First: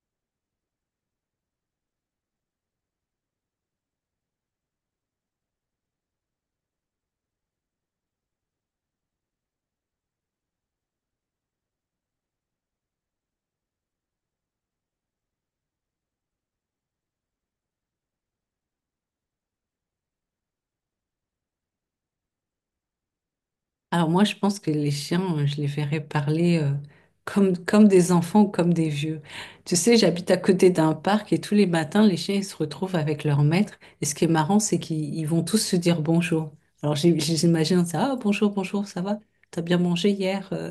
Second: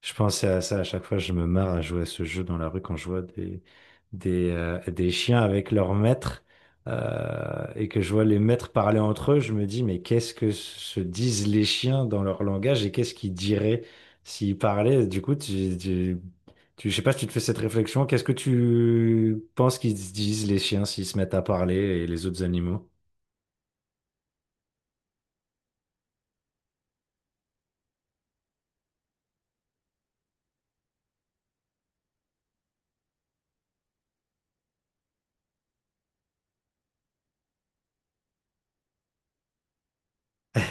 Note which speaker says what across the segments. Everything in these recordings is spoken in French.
Speaker 1: Je pensais à ça à chaque fois, je me marre à jouer à ce jeu dans la rue quand je vois des chiens avec leurs maîtres et que je vois les maîtres parler entre eux. Je me dis mais qu'est-ce que se disent les chiens dans leur langage et qu'est-ce qu'ils diraient s'ils parlaient? Du coup, je sais pas si tu te fais cette réflexion, qu'est-ce que tu penses qu'ils se disent, les chiens, s'ils se mettent à parler, et les autres animaux?
Speaker 2: Alors moi, je pense que les chiens, je les verrais parler comme, comme des enfants ou comme des vieux. Tu sais, j'habite à côté d'un parc et tous les matins, les chiens, ils se retrouvent avec leur maître. Et ce qui est marrant, c'est qu'ils ils vont tous se dire bonjour. Alors j'imagine ça, ah, bonjour, bonjour, ça va? T'as bien mangé hier?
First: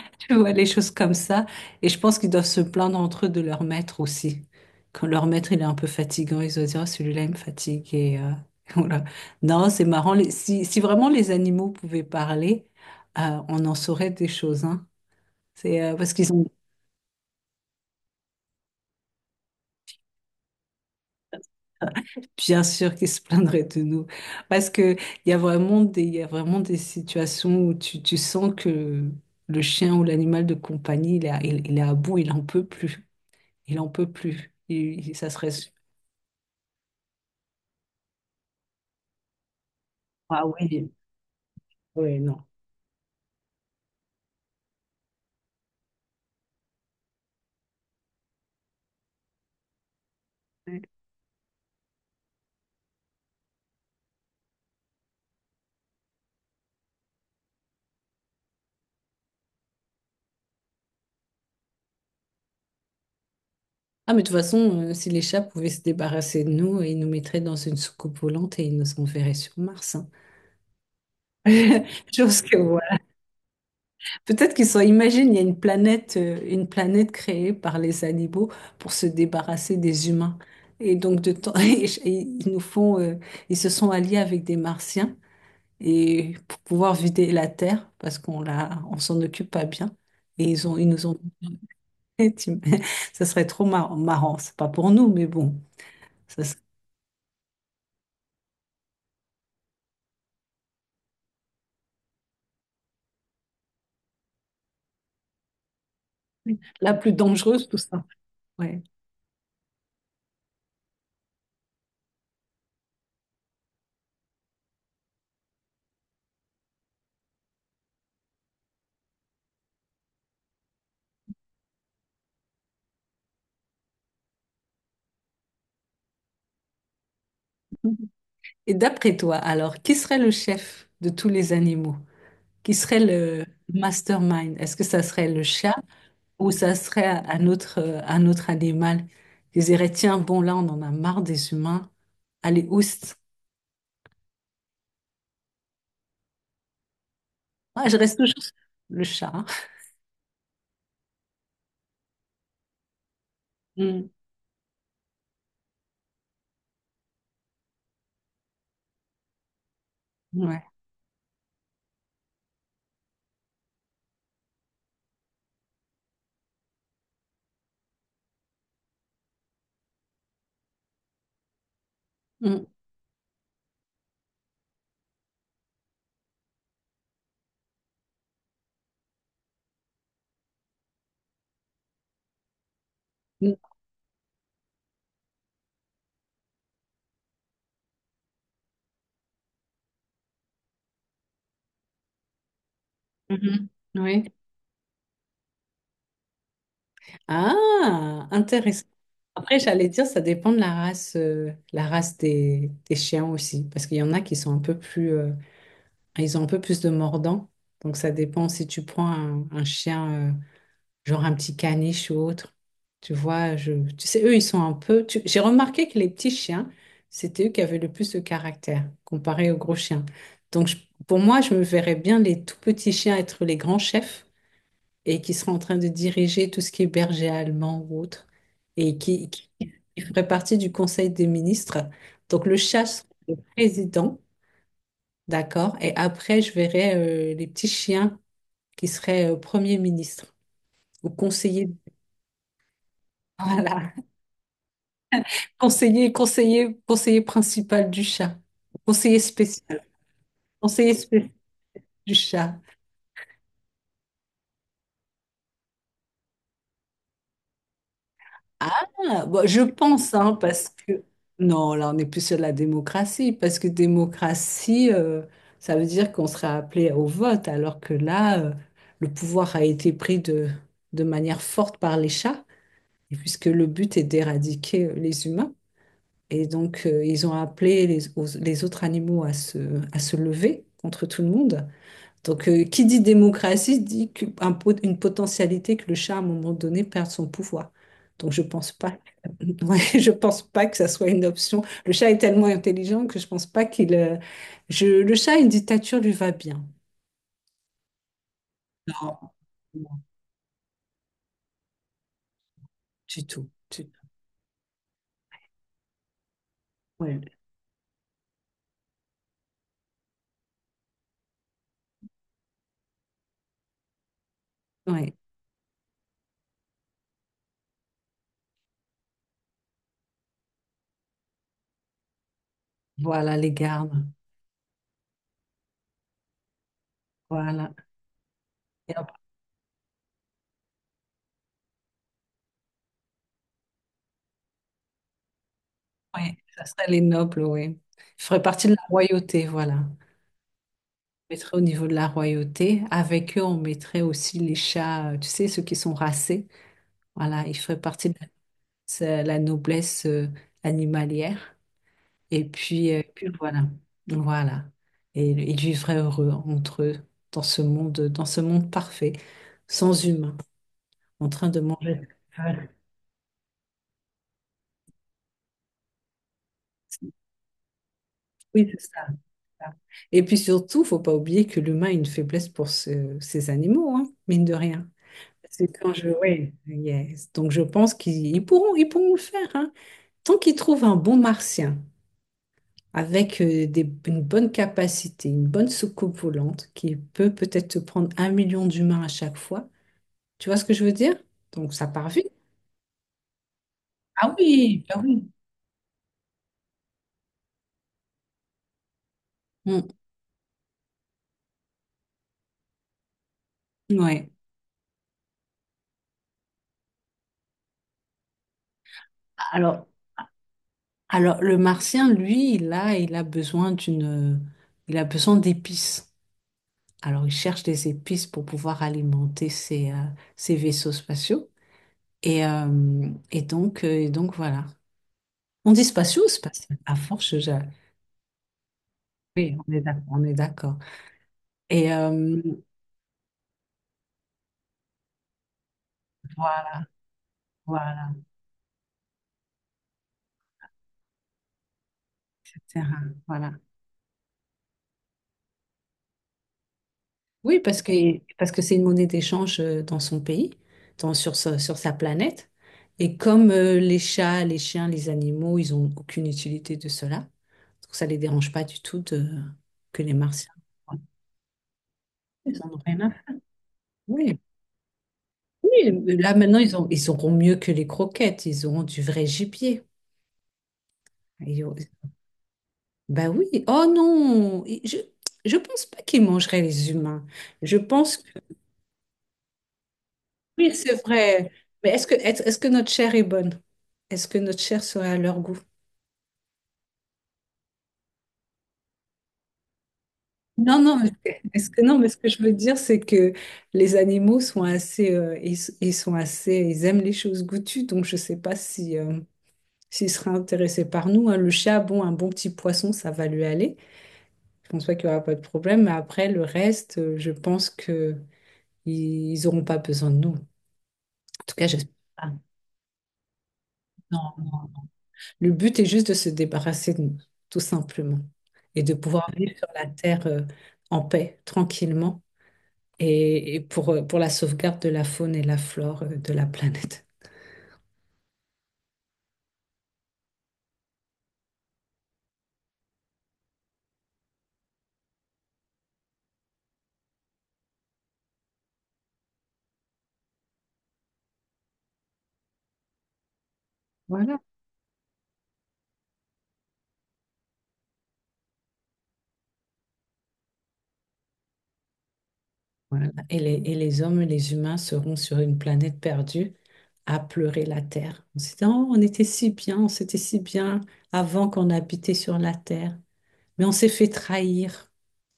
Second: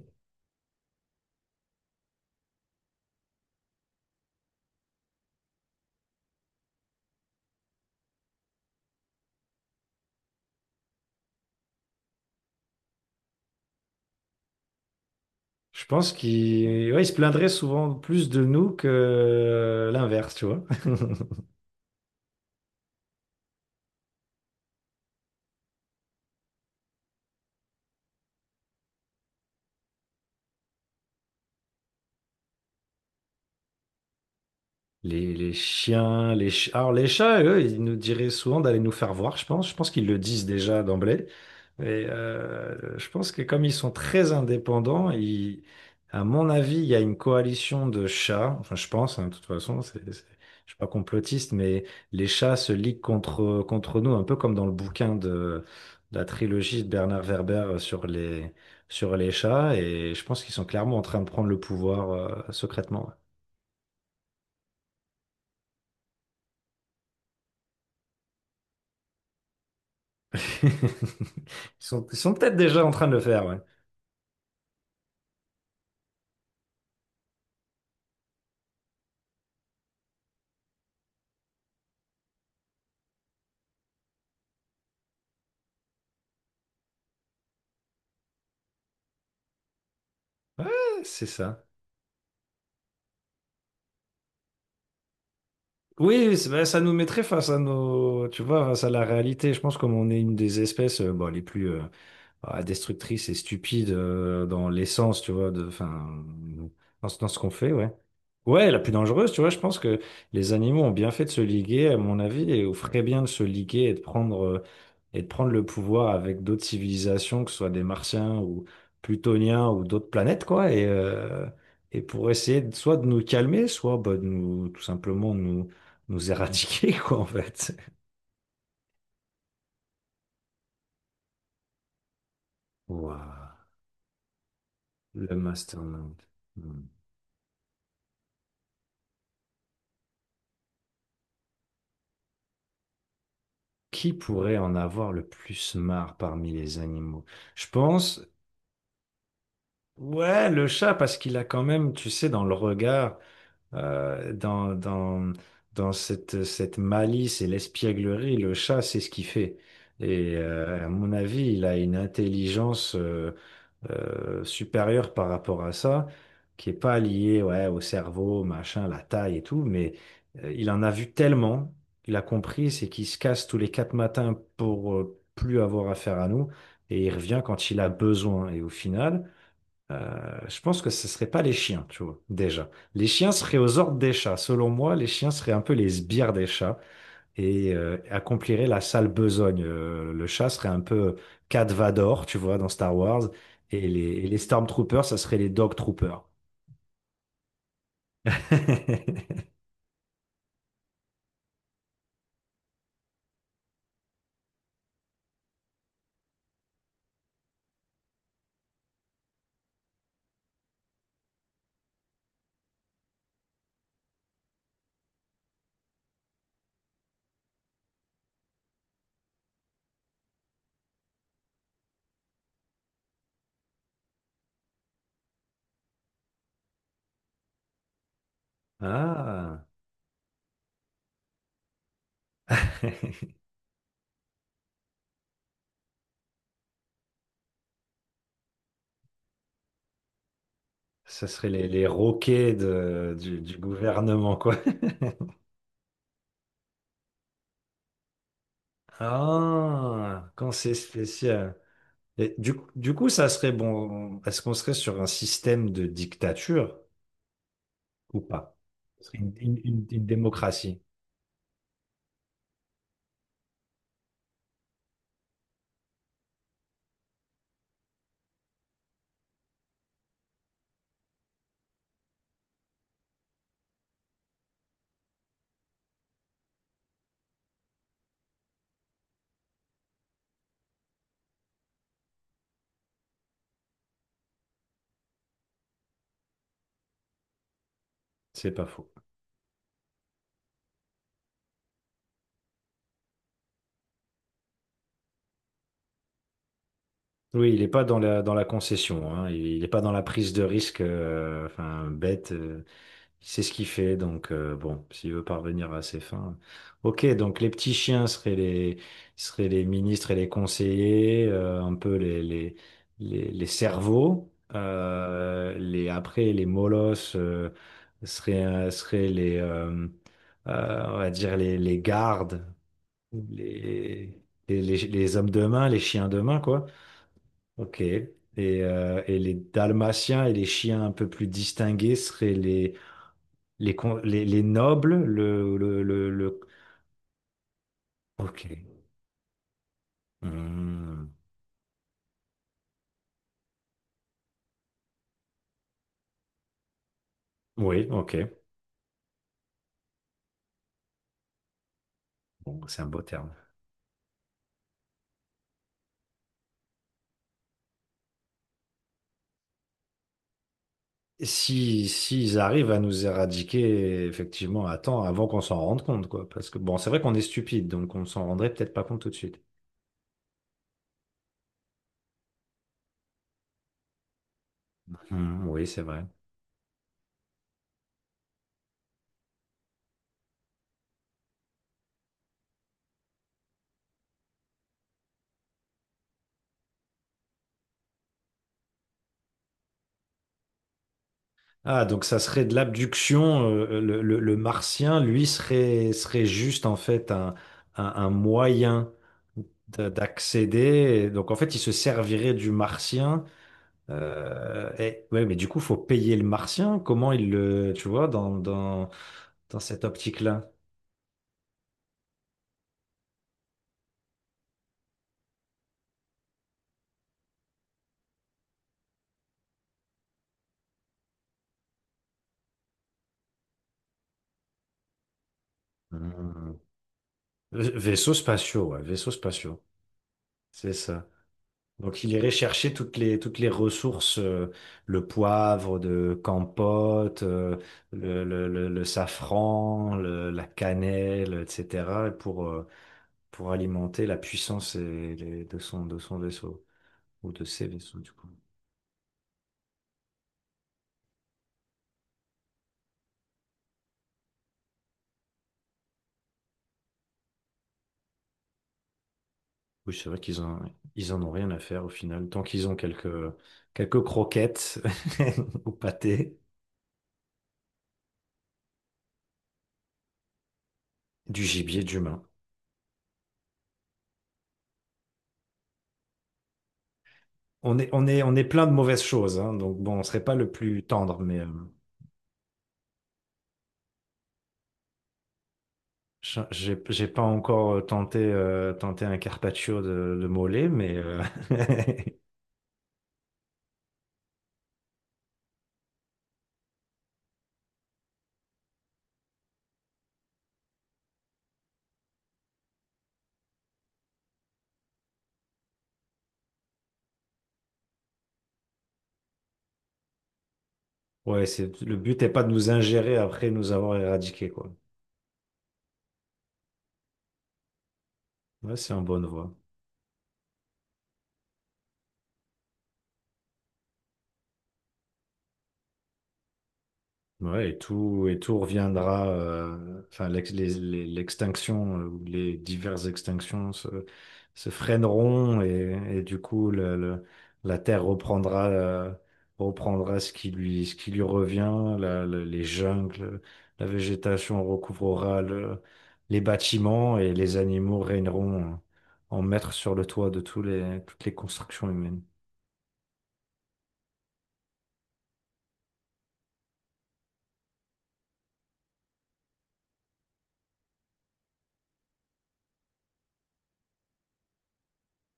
Speaker 2: Tu vois, les choses comme ça. Et je pense qu'ils doivent se plaindre entre eux de leur maître aussi. Quand leur maître, il est un peu fatigant, ils doivent dire, oh, celui-là, il me fatigue. Voilà. Non, c'est marrant. Si, si vraiment les animaux pouvaient parler, on en saurait des choses, hein. C'est
Speaker 1: Je
Speaker 2: parce
Speaker 1: pense
Speaker 2: qu'ils ont
Speaker 1: qu'il, ouais, il se plaindrait souvent plus de nous que l'inverse, tu vois.
Speaker 2: bien sûr qu'ils se plaindraient de nous. Parce que il y a vraiment il y a vraiment des situations où tu sens que le chien ou l'animal de compagnie, il est il est à bout, il en peut plus. Il en peut plus. Ça serait...
Speaker 1: Les chiens, les chats. Alors, les chats, eux, ils nous diraient souvent d'aller nous faire voir, je pense. Je pense qu'ils le disent
Speaker 2: Ah
Speaker 1: déjà
Speaker 2: oui.
Speaker 1: d'emblée. Et
Speaker 2: Oui, non.
Speaker 1: je pense que comme ils sont très indépendants, à mon avis, il y a une coalition de chats. Enfin, je pense, hein, de toute façon, je suis
Speaker 2: Ouais.
Speaker 1: pas complotiste, mais les chats se liguent contre, contre nous, un peu comme dans le bouquin de la trilogie de Bernard Werber sur les chats. Et je pense qu'ils sont clairement en train de prendre le pouvoir, secrètement.
Speaker 2: Ah, mais de toute façon, si les chats pouvaient se débarrasser de nous, ils nous mettraient dans une soucoupe volante et ils nous enverraient sur Mars, hein.
Speaker 1: Ils ils sont
Speaker 2: Chose
Speaker 1: peut-être
Speaker 2: que
Speaker 1: déjà en
Speaker 2: voilà.
Speaker 1: train de le faire, ouais.
Speaker 2: Peut-être qu'ils sont, imagine, il y a une planète créée par les animaux pour se débarrasser des humains. Et donc, de temps, et ils nous font, ils se sont alliés avec des Martiens et pour pouvoir vider la Terre parce on s'en occupe pas bien. Ils nous ont,
Speaker 1: C'est ça.
Speaker 2: ça serait trop marrant, marrant. C'est pas pour nous, mais bon.
Speaker 1: Oui, oui,
Speaker 2: Ça
Speaker 1: ben, ça nous mettrait face à nos, tu vois, face à la réalité. Je pense, comme on est une des espèces bon, les plus destructrices et stupides dans l'essence, tu vois, de, enfin,
Speaker 2: la
Speaker 1: dans,
Speaker 2: plus
Speaker 1: ce dans ce qu'on
Speaker 2: dangereuse,
Speaker 1: fait,
Speaker 2: tout
Speaker 1: ouais.
Speaker 2: ça.
Speaker 1: Ouais, la
Speaker 2: Ouais.
Speaker 1: plus dangereuse, tu vois, je pense que les animaux ont bien fait de se liguer, à mon avis, et feraient bien de se liguer et de prendre le pouvoir avec d'autres civilisations, que ce soit des Martiens ou Plutoniens ou d'autres planètes, quoi, et pour essayer de- soit de nous calmer, soit bah, de nous, tout simplement nous, nous éradiquer, quoi, en fait.
Speaker 2: Et d'après toi, alors, qui serait le chef de tous les animaux? Qui serait le
Speaker 1: Waouh,
Speaker 2: mastermind? Est-ce que ça serait
Speaker 1: le
Speaker 2: le chat
Speaker 1: mastermind.
Speaker 2: ou ça
Speaker 1: Hmm.
Speaker 2: serait un autre animal qui dirait, tiens, bon, là, on en a marre des humains. Allez, oust.
Speaker 1: Qui pourrait en avoir le plus marre parmi les animaux? Je
Speaker 2: Ah, je reste
Speaker 1: pense,
Speaker 2: toujours sur le chat, hein.
Speaker 1: ouais, le chat, parce qu'il a quand même, tu sais, dans le regard.
Speaker 2: Mm.
Speaker 1: euh, dans, dans, dans cette, cette malice et l'espièglerie, le chat, c'est ce qu'il fait. Et
Speaker 2: Ouais.
Speaker 1: à mon avis, il a une intelligence supérieure par rapport à ça, qui est pas liée, ouais, au cerveau, machin, la taille et tout, mais il en a vu tellement, il a
Speaker 2: Mm.
Speaker 1: compris, c'est qu'il se casse tous les quatre matins pour plus avoir affaire à nous, et il revient quand il a besoin. Et au final, je pense que ce ne seraient pas les chiens, tu vois, déjà. Les chiens
Speaker 2: Mm.
Speaker 1: seraient aux ordres des chats. Selon moi, les chiens seraient un peu les sbires des chats et accompliraient la sale besogne. Le chat serait un peu Cat Vador, tu vois, dans Star Wars.
Speaker 2: Mhm.
Speaker 1: Et
Speaker 2: Oui.
Speaker 1: les Stormtroopers, ça serait les Dog Troopers.
Speaker 2: Ah, intéressant. Après, j'allais dire, ça dépend de la race des chiens aussi, parce qu'il y en a qui sont un peu plus, euh. Ils ont un peu plus de mordant. Donc, ça dépend si tu prends un chien, genre un petit caniche ou autre. Tu vois, je, tu sais, eux, ils sont un peu. J'ai remarqué que les petits chiens, c'était eux qui avaient le plus de caractère comparé aux gros chiens. Donc, je- pour moi, je me verrais bien les tout petits chiens être les grands chefs et qui seraient en train de diriger tout ce qui est berger allemand ou autre et
Speaker 1: Ah,
Speaker 2: qui ferait partie du conseil des ministres. Donc, le chat serait président. D'accord. Et après, je verrai les petits chiens qui seraient Premier ministre ou
Speaker 1: ça serait
Speaker 2: conseiller.
Speaker 1: les roquets de- du
Speaker 2: Voilà.
Speaker 1: gouvernement, quoi.
Speaker 2: Conseiller principal du chat. Conseiller spécial.
Speaker 1: Ah, quand c'est
Speaker 2: Conseiller spécial
Speaker 1: spécial.
Speaker 2: du
Speaker 1: Et du,
Speaker 2: chat.
Speaker 1: coup- du coup, ça serait bon. Est-ce qu'on serait sur un système de dictature ou pas?
Speaker 2: Ah,
Speaker 1: Ce serait une,
Speaker 2: bon, je
Speaker 1: une
Speaker 2: pense, hein, parce
Speaker 1: démocratie,
Speaker 2: que... Non, là, on n'est plus sur la démocratie, parce que démocratie, ça veut dire qu'on sera appelé au vote, alors que là, le pouvoir a été pris de manière forte par les chats, et puisque le but est d'éradiquer les humains. Et donc, ils ont appelé les autres animaux à se lever contre tout le monde. Donc, qui dit démocratie dit une potentialité que le chat, à un moment donné, perde son pouvoir. Donc, je
Speaker 1: c'est pas
Speaker 2: pense
Speaker 1: faux.
Speaker 2: pas, ouais, je pense pas que ça soit une option. Le chat est tellement intelligent que je pense pas qu'il... le chat, une dictature lui va bien.
Speaker 1: Oui, il n'est pas dans la, dans la concession,
Speaker 2: Non,
Speaker 1: hein. Il n'est pas dans
Speaker 2: non,
Speaker 1: la prise de risque, enfin, bête. Euh.
Speaker 2: du
Speaker 1: C'est
Speaker 2: tout.
Speaker 1: ce qu'il fait, donc bon, s'il veut parvenir à ses fins. Ok,
Speaker 2: Ouais,
Speaker 1: donc les petits chiens seraient les ministres et les conseillers, un peu les cerveaux.
Speaker 2: ouais.
Speaker 1: Les, après, les molosses seraient, seraient les, on va dire les gardes,
Speaker 2: Voilà les gardes.
Speaker 1: les, les hommes de main, les chiens de main, quoi.
Speaker 2: Voilà.
Speaker 1: Ok. Et les dalmatiens et les chiens un peu plus distingués seraient les, les nobles, le,
Speaker 2: Oui, ça serait les nobles, oui. Je ferais
Speaker 1: Ok.
Speaker 2: partie de la royauté, voilà.
Speaker 1: Hmm.
Speaker 2: Je mettrais au niveau de la royauté. Avec eux, on mettrait aussi les chats, tu sais, ceux qui sont racés. Voilà, ils feraient
Speaker 1: Oui,
Speaker 2: partie de
Speaker 1: ok.
Speaker 2: la, c'est la noblesse animalière. Et
Speaker 1: Bon, c'est un
Speaker 2: puis,
Speaker 1: beau
Speaker 2: puis
Speaker 1: terme.
Speaker 2: voilà. Voilà. Et ils vivraient heureux entre eux, dans ce monde parfait, sans humains, en train de
Speaker 1: Si,
Speaker 2: manger.
Speaker 1: s'ils
Speaker 2: Voilà.
Speaker 1: arrivent à nous éradiquer, effectivement, à temps, avant qu'on s'en rende compte, quoi. Parce que, bon, c'est vrai qu'on est stupide, donc on s'en rendrait
Speaker 2: Oui,
Speaker 1: peut-être
Speaker 2: c'est
Speaker 1: pas compte
Speaker 2: ça.
Speaker 1: tout de suite.
Speaker 2: Et puis surtout, faut pas oublier que l'humain a une faiblesse pour ces animaux, hein, mine de rien.
Speaker 1: Hmm, oui,
Speaker 2: C'est
Speaker 1: c'est
Speaker 2: quand
Speaker 1: vrai.
Speaker 2: je... Oui, yes. Donc je pense qu'ils ils ils pourront le faire, hein. Tant qu'ils trouvent un bon martien avec une bonne capacité, une bonne soucoupe volante, qui peut peut-être te prendre 1 million d'humains à chaque fois, tu vois ce que je veux dire? Donc
Speaker 1: Ah,
Speaker 2: ça
Speaker 1: donc
Speaker 2: part
Speaker 1: ça
Speaker 2: vite.
Speaker 1: serait de l'abduction. Euh, le,
Speaker 2: Ah
Speaker 1: le
Speaker 2: oui, bah
Speaker 1: martien, lui,
Speaker 2: oui.
Speaker 1: serait, serait juste, en fait, un moyen
Speaker 2: Mm.
Speaker 1: d'accéder. Donc, en fait, il se servirait du martien.
Speaker 2: Ouais.
Speaker 1: Et, ouais, mais du coup, faut payer le martien. Comment il le, tu vois, dans, dans, dans cette
Speaker 2: Alors,
Speaker 1: optique-là?
Speaker 2: alors, le martien, lui, il a besoin d'une, il a besoin d'épices. Alors, ils cherchent des épices pour pouvoir alimenter ses, ses vaisseaux spatiaux. Et donc, voilà. On dit spatiaux ou
Speaker 1: Hum.
Speaker 2: spatial? À force, je...
Speaker 1: Vaisseaux spatiaux, ouais, vaisseaux
Speaker 2: Oui,
Speaker 1: spatiaux,
Speaker 2: on est d'accord. On est
Speaker 1: c'est
Speaker 2: d'accord.
Speaker 1: ça.
Speaker 2: Et
Speaker 1: Donc, il irait chercher toutes les ressources, le poivre de
Speaker 2: voilà,
Speaker 1: Campote,
Speaker 2: voilà,
Speaker 1: le safran, la cannelle, etc.,
Speaker 2: etc.
Speaker 1: pour
Speaker 2: Voilà.
Speaker 1: alimenter la puissance et de son vaisseau, ou de
Speaker 2: Oui,
Speaker 1: ses vaisseaux, du coup.
Speaker 2: parce que c'est une monnaie d'échange dans son pays, sur sa planète. Et comme les chats, les chiens, les animaux, ils n'ont aucune utilité de cela, donc ça ne les dérange pas du tout de,
Speaker 1: Oui,
Speaker 2: que
Speaker 1: c'est
Speaker 2: les
Speaker 1: vrai qu'ils
Speaker 2: Martiens.
Speaker 1: en, ils en ont rien à faire au final. Tant
Speaker 2: Ils
Speaker 1: qu'ils
Speaker 2: en
Speaker 1: ont
Speaker 2: ont rien
Speaker 1: quelques,
Speaker 2: à
Speaker 1: quelques
Speaker 2: oui,
Speaker 1: croquettes ou
Speaker 2: oui, là
Speaker 1: pâté,
Speaker 2: maintenant ils ont, ils auront mieux que les croquettes, ils auront du vrai gibier.
Speaker 1: du
Speaker 2: Ils auront-
Speaker 1: gibier, d'humain.
Speaker 2: Bah oui, oh non, et je pense pas qu'ils mangeraient les humains. Je
Speaker 1: On est, on
Speaker 2: pense
Speaker 1: est,
Speaker 2: que
Speaker 1: on est plein de mauvaises choses, hein, donc bon, on serait pas le
Speaker 2: oui,
Speaker 1: plus
Speaker 2: c'est
Speaker 1: tendre, mais
Speaker 2: vrai. Mais est-ce que est-ce que notre chair est bonne? Est-ce que notre chair serait à leur goût?
Speaker 1: j'ai pas encore tenté un carpaccio de mollet,
Speaker 2: Non,
Speaker 1: mais
Speaker 2: non, mais
Speaker 1: euh.
Speaker 2: est-ce que non, mais ce que je veux dire, c'est que les animaux sont assez, ils sont assez, ils aiment les choses goûtues, donc je sais pas si s'ils seraient intéressés par nous, hein. Le chat, bon, un bon petit poisson, ça va lui aller. Je pense pas qu'il y aura pas de problème, mais après, le reste, je pense que ils n'auront pas besoin de nous. En
Speaker 1: Ouais,
Speaker 2: tout cas,
Speaker 1: c'est,
Speaker 2: j'espère
Speaker 1: le but est
Speaker 2: pas.
Speaker 1: pas de nous ingérer après nous avoir éradiqués,
Speaker 2: Non.
Speaker 1: quoi.
Speaker 2: Le but est juste de se débarrasser de nous, tout simplement,
Speaker 1: Ouais,
Speaker 2: et
Speaker 1: c'est
Speaker 2: de
Speaker 1: en bonne
Speaker 2: pouvoir
Speaker 1: voie.
Speaker 2: vivre sur la terre en paix, tranquillement, et pour la sauvegarde de la faune et la flore de la planète.
Speaker 1: Ouais, et tout reviendra. Euh, enfin, l'extinction ou les diverses extinctions se, se freineront et du coup, la Terre reprendra, reprendra ce qui lui revient. Les jungles, la
Speaker 2: Voilà.
Speaker 1: végétation recouvrera les bâtiments et les animaux régneront en, en maîtres sur le toit de tous les, toutes les constructions humaines.
Speaker 2: Voilà. Et les hommes et les humains seront sur une planète perdue à pleurer la terre. On se dit, oh, on était si bien, on s'était si bien avant qu'on habitait sur la terre. Mais on s'est fait trahir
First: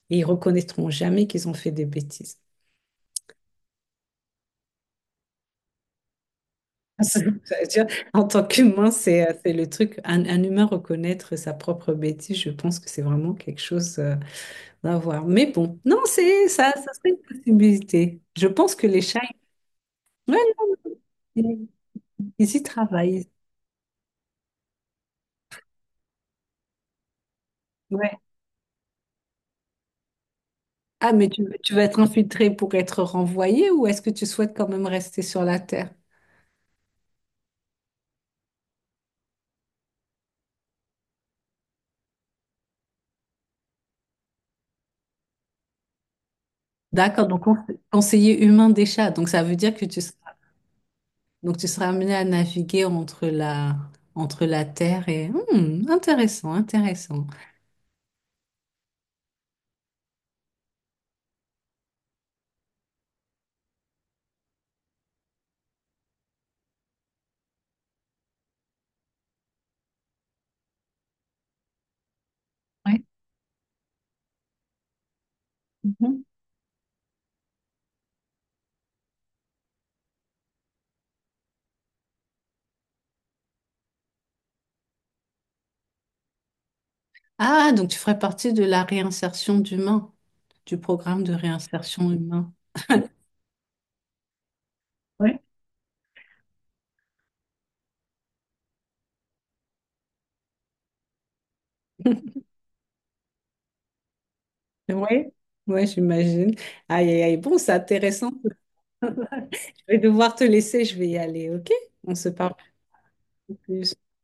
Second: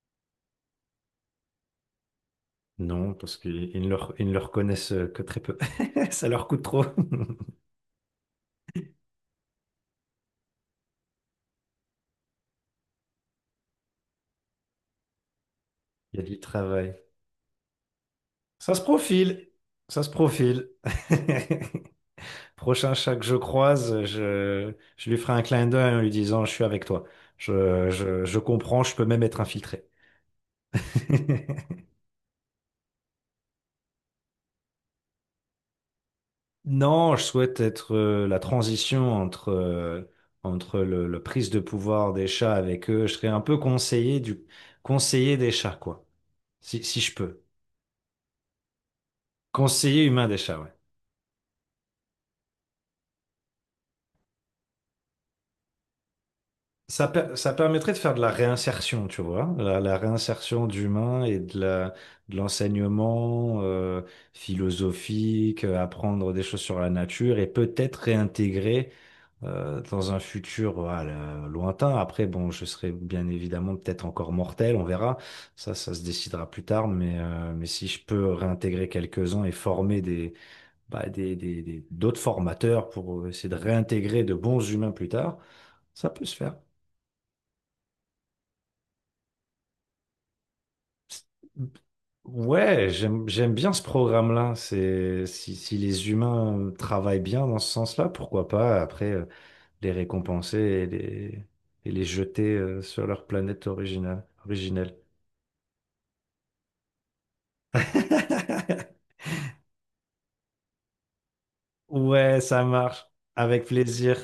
Speaker 2: et ils reconnaîtront jamais qu'ils ont fait des bêtises.
Speaker 1: Non, parce qu'ils ils ne le reconnaissent que très peu. Ça leur coûte trop.
Speaker 2: Ça veut dire, en tant qu'humain, c'est le truc. Un humain reconnaître sa propre bêtise, je pense que c'est vraiment quelque chose à voir. Mais bon, non,
Speaker 1: Il y a du
Speaker 2: c'est ça, ça
Speaker 1: travail.
Speaker 2: serait une possibilité. Je
Speaker 1: Ça
Speaker 2: pense
Speaker 1: se
Speaker 2: que les chats,
Speaker 1: profile. Ça se
Speaker 2: ouais,
Speaker 1: profile.
Speaker 2: non, ils, ils y
Speaker 1: Prochain chat que
Speaker 2: travaillent.
Speaker 1: je croise, je lui ferai un clin d'œil en lui disant, je suis avec toi.
Speaker 2: Ouais.
Speaker 1: Je comprends, je peux même être infiltré.
Speaker 2: Ah, mais tu vas être infiltré pour être renvoyé ou est-ce que tu souhaites quand même rester sur la Terre?
Speaker 1: Non, je souhaite être la transition entre, entre le prise de pouvoir des chats avec eux. Je serais un peu conseiller du conseiller des chats, quoi. Si, si je
Speaker 2: D'accord,
Speaker 1: peux.
Speaker 2: conseiller humain des chats. Donc ça veut dire que tu
Speaker 1: Conseiller humain des chats, ouais.
Speaker 2: donc tu seras amené à naviguer entre la Terre et... Hmm, intéressant,
Speaker 1: Ça,
Speaker 2: intéressant.
Speaker 1: ça permettrait de faire de la réinsertion, tu vois, la réinsertion d'humains et de la, de l'enseignement philosophique, apprendre des choses sur la nature et peut-être réintégrer dans un futur voilà, lointain. Après, bon, je serai
Speaker 2: Ouais.
Speaker 1: bien évidemment peut-être encore mortel, on verra. Ça se
Speaker 2: Mhm.
Speaker 1: décidera plus tard. Mais si je peux réintégrer quelques-uns et former des, bah, des, d'autres formateurs pour essayer de réintégrer de bons humains plus tard, ça peut se faire.
Speaker 2: Ah, donc tu ferais partie de la réinsertion d'humains, du programme de réinsertion humain.
Speaker 1: Ouais, j'aime bien ce programme-là. C'est
Speaker 2: Ouais.
Speaker 1: si, si les humains travaillent bien dans ce sens-là, pourquoi pas après les récompenser et les jeter sur leur planète originale, originelle.
Speaker 2: Oui, ouais, j'imagine. Aïe, aïe, aïe. Bon, c'est intéressant. Je vais devoir te laisser, je vais y aller, ok? On se
Speaker 1: Ouais,
Speaker 2: parle
Speaker 1: ça marche. Avec
Speaker 2: plus.
Speaker 1: plaisir.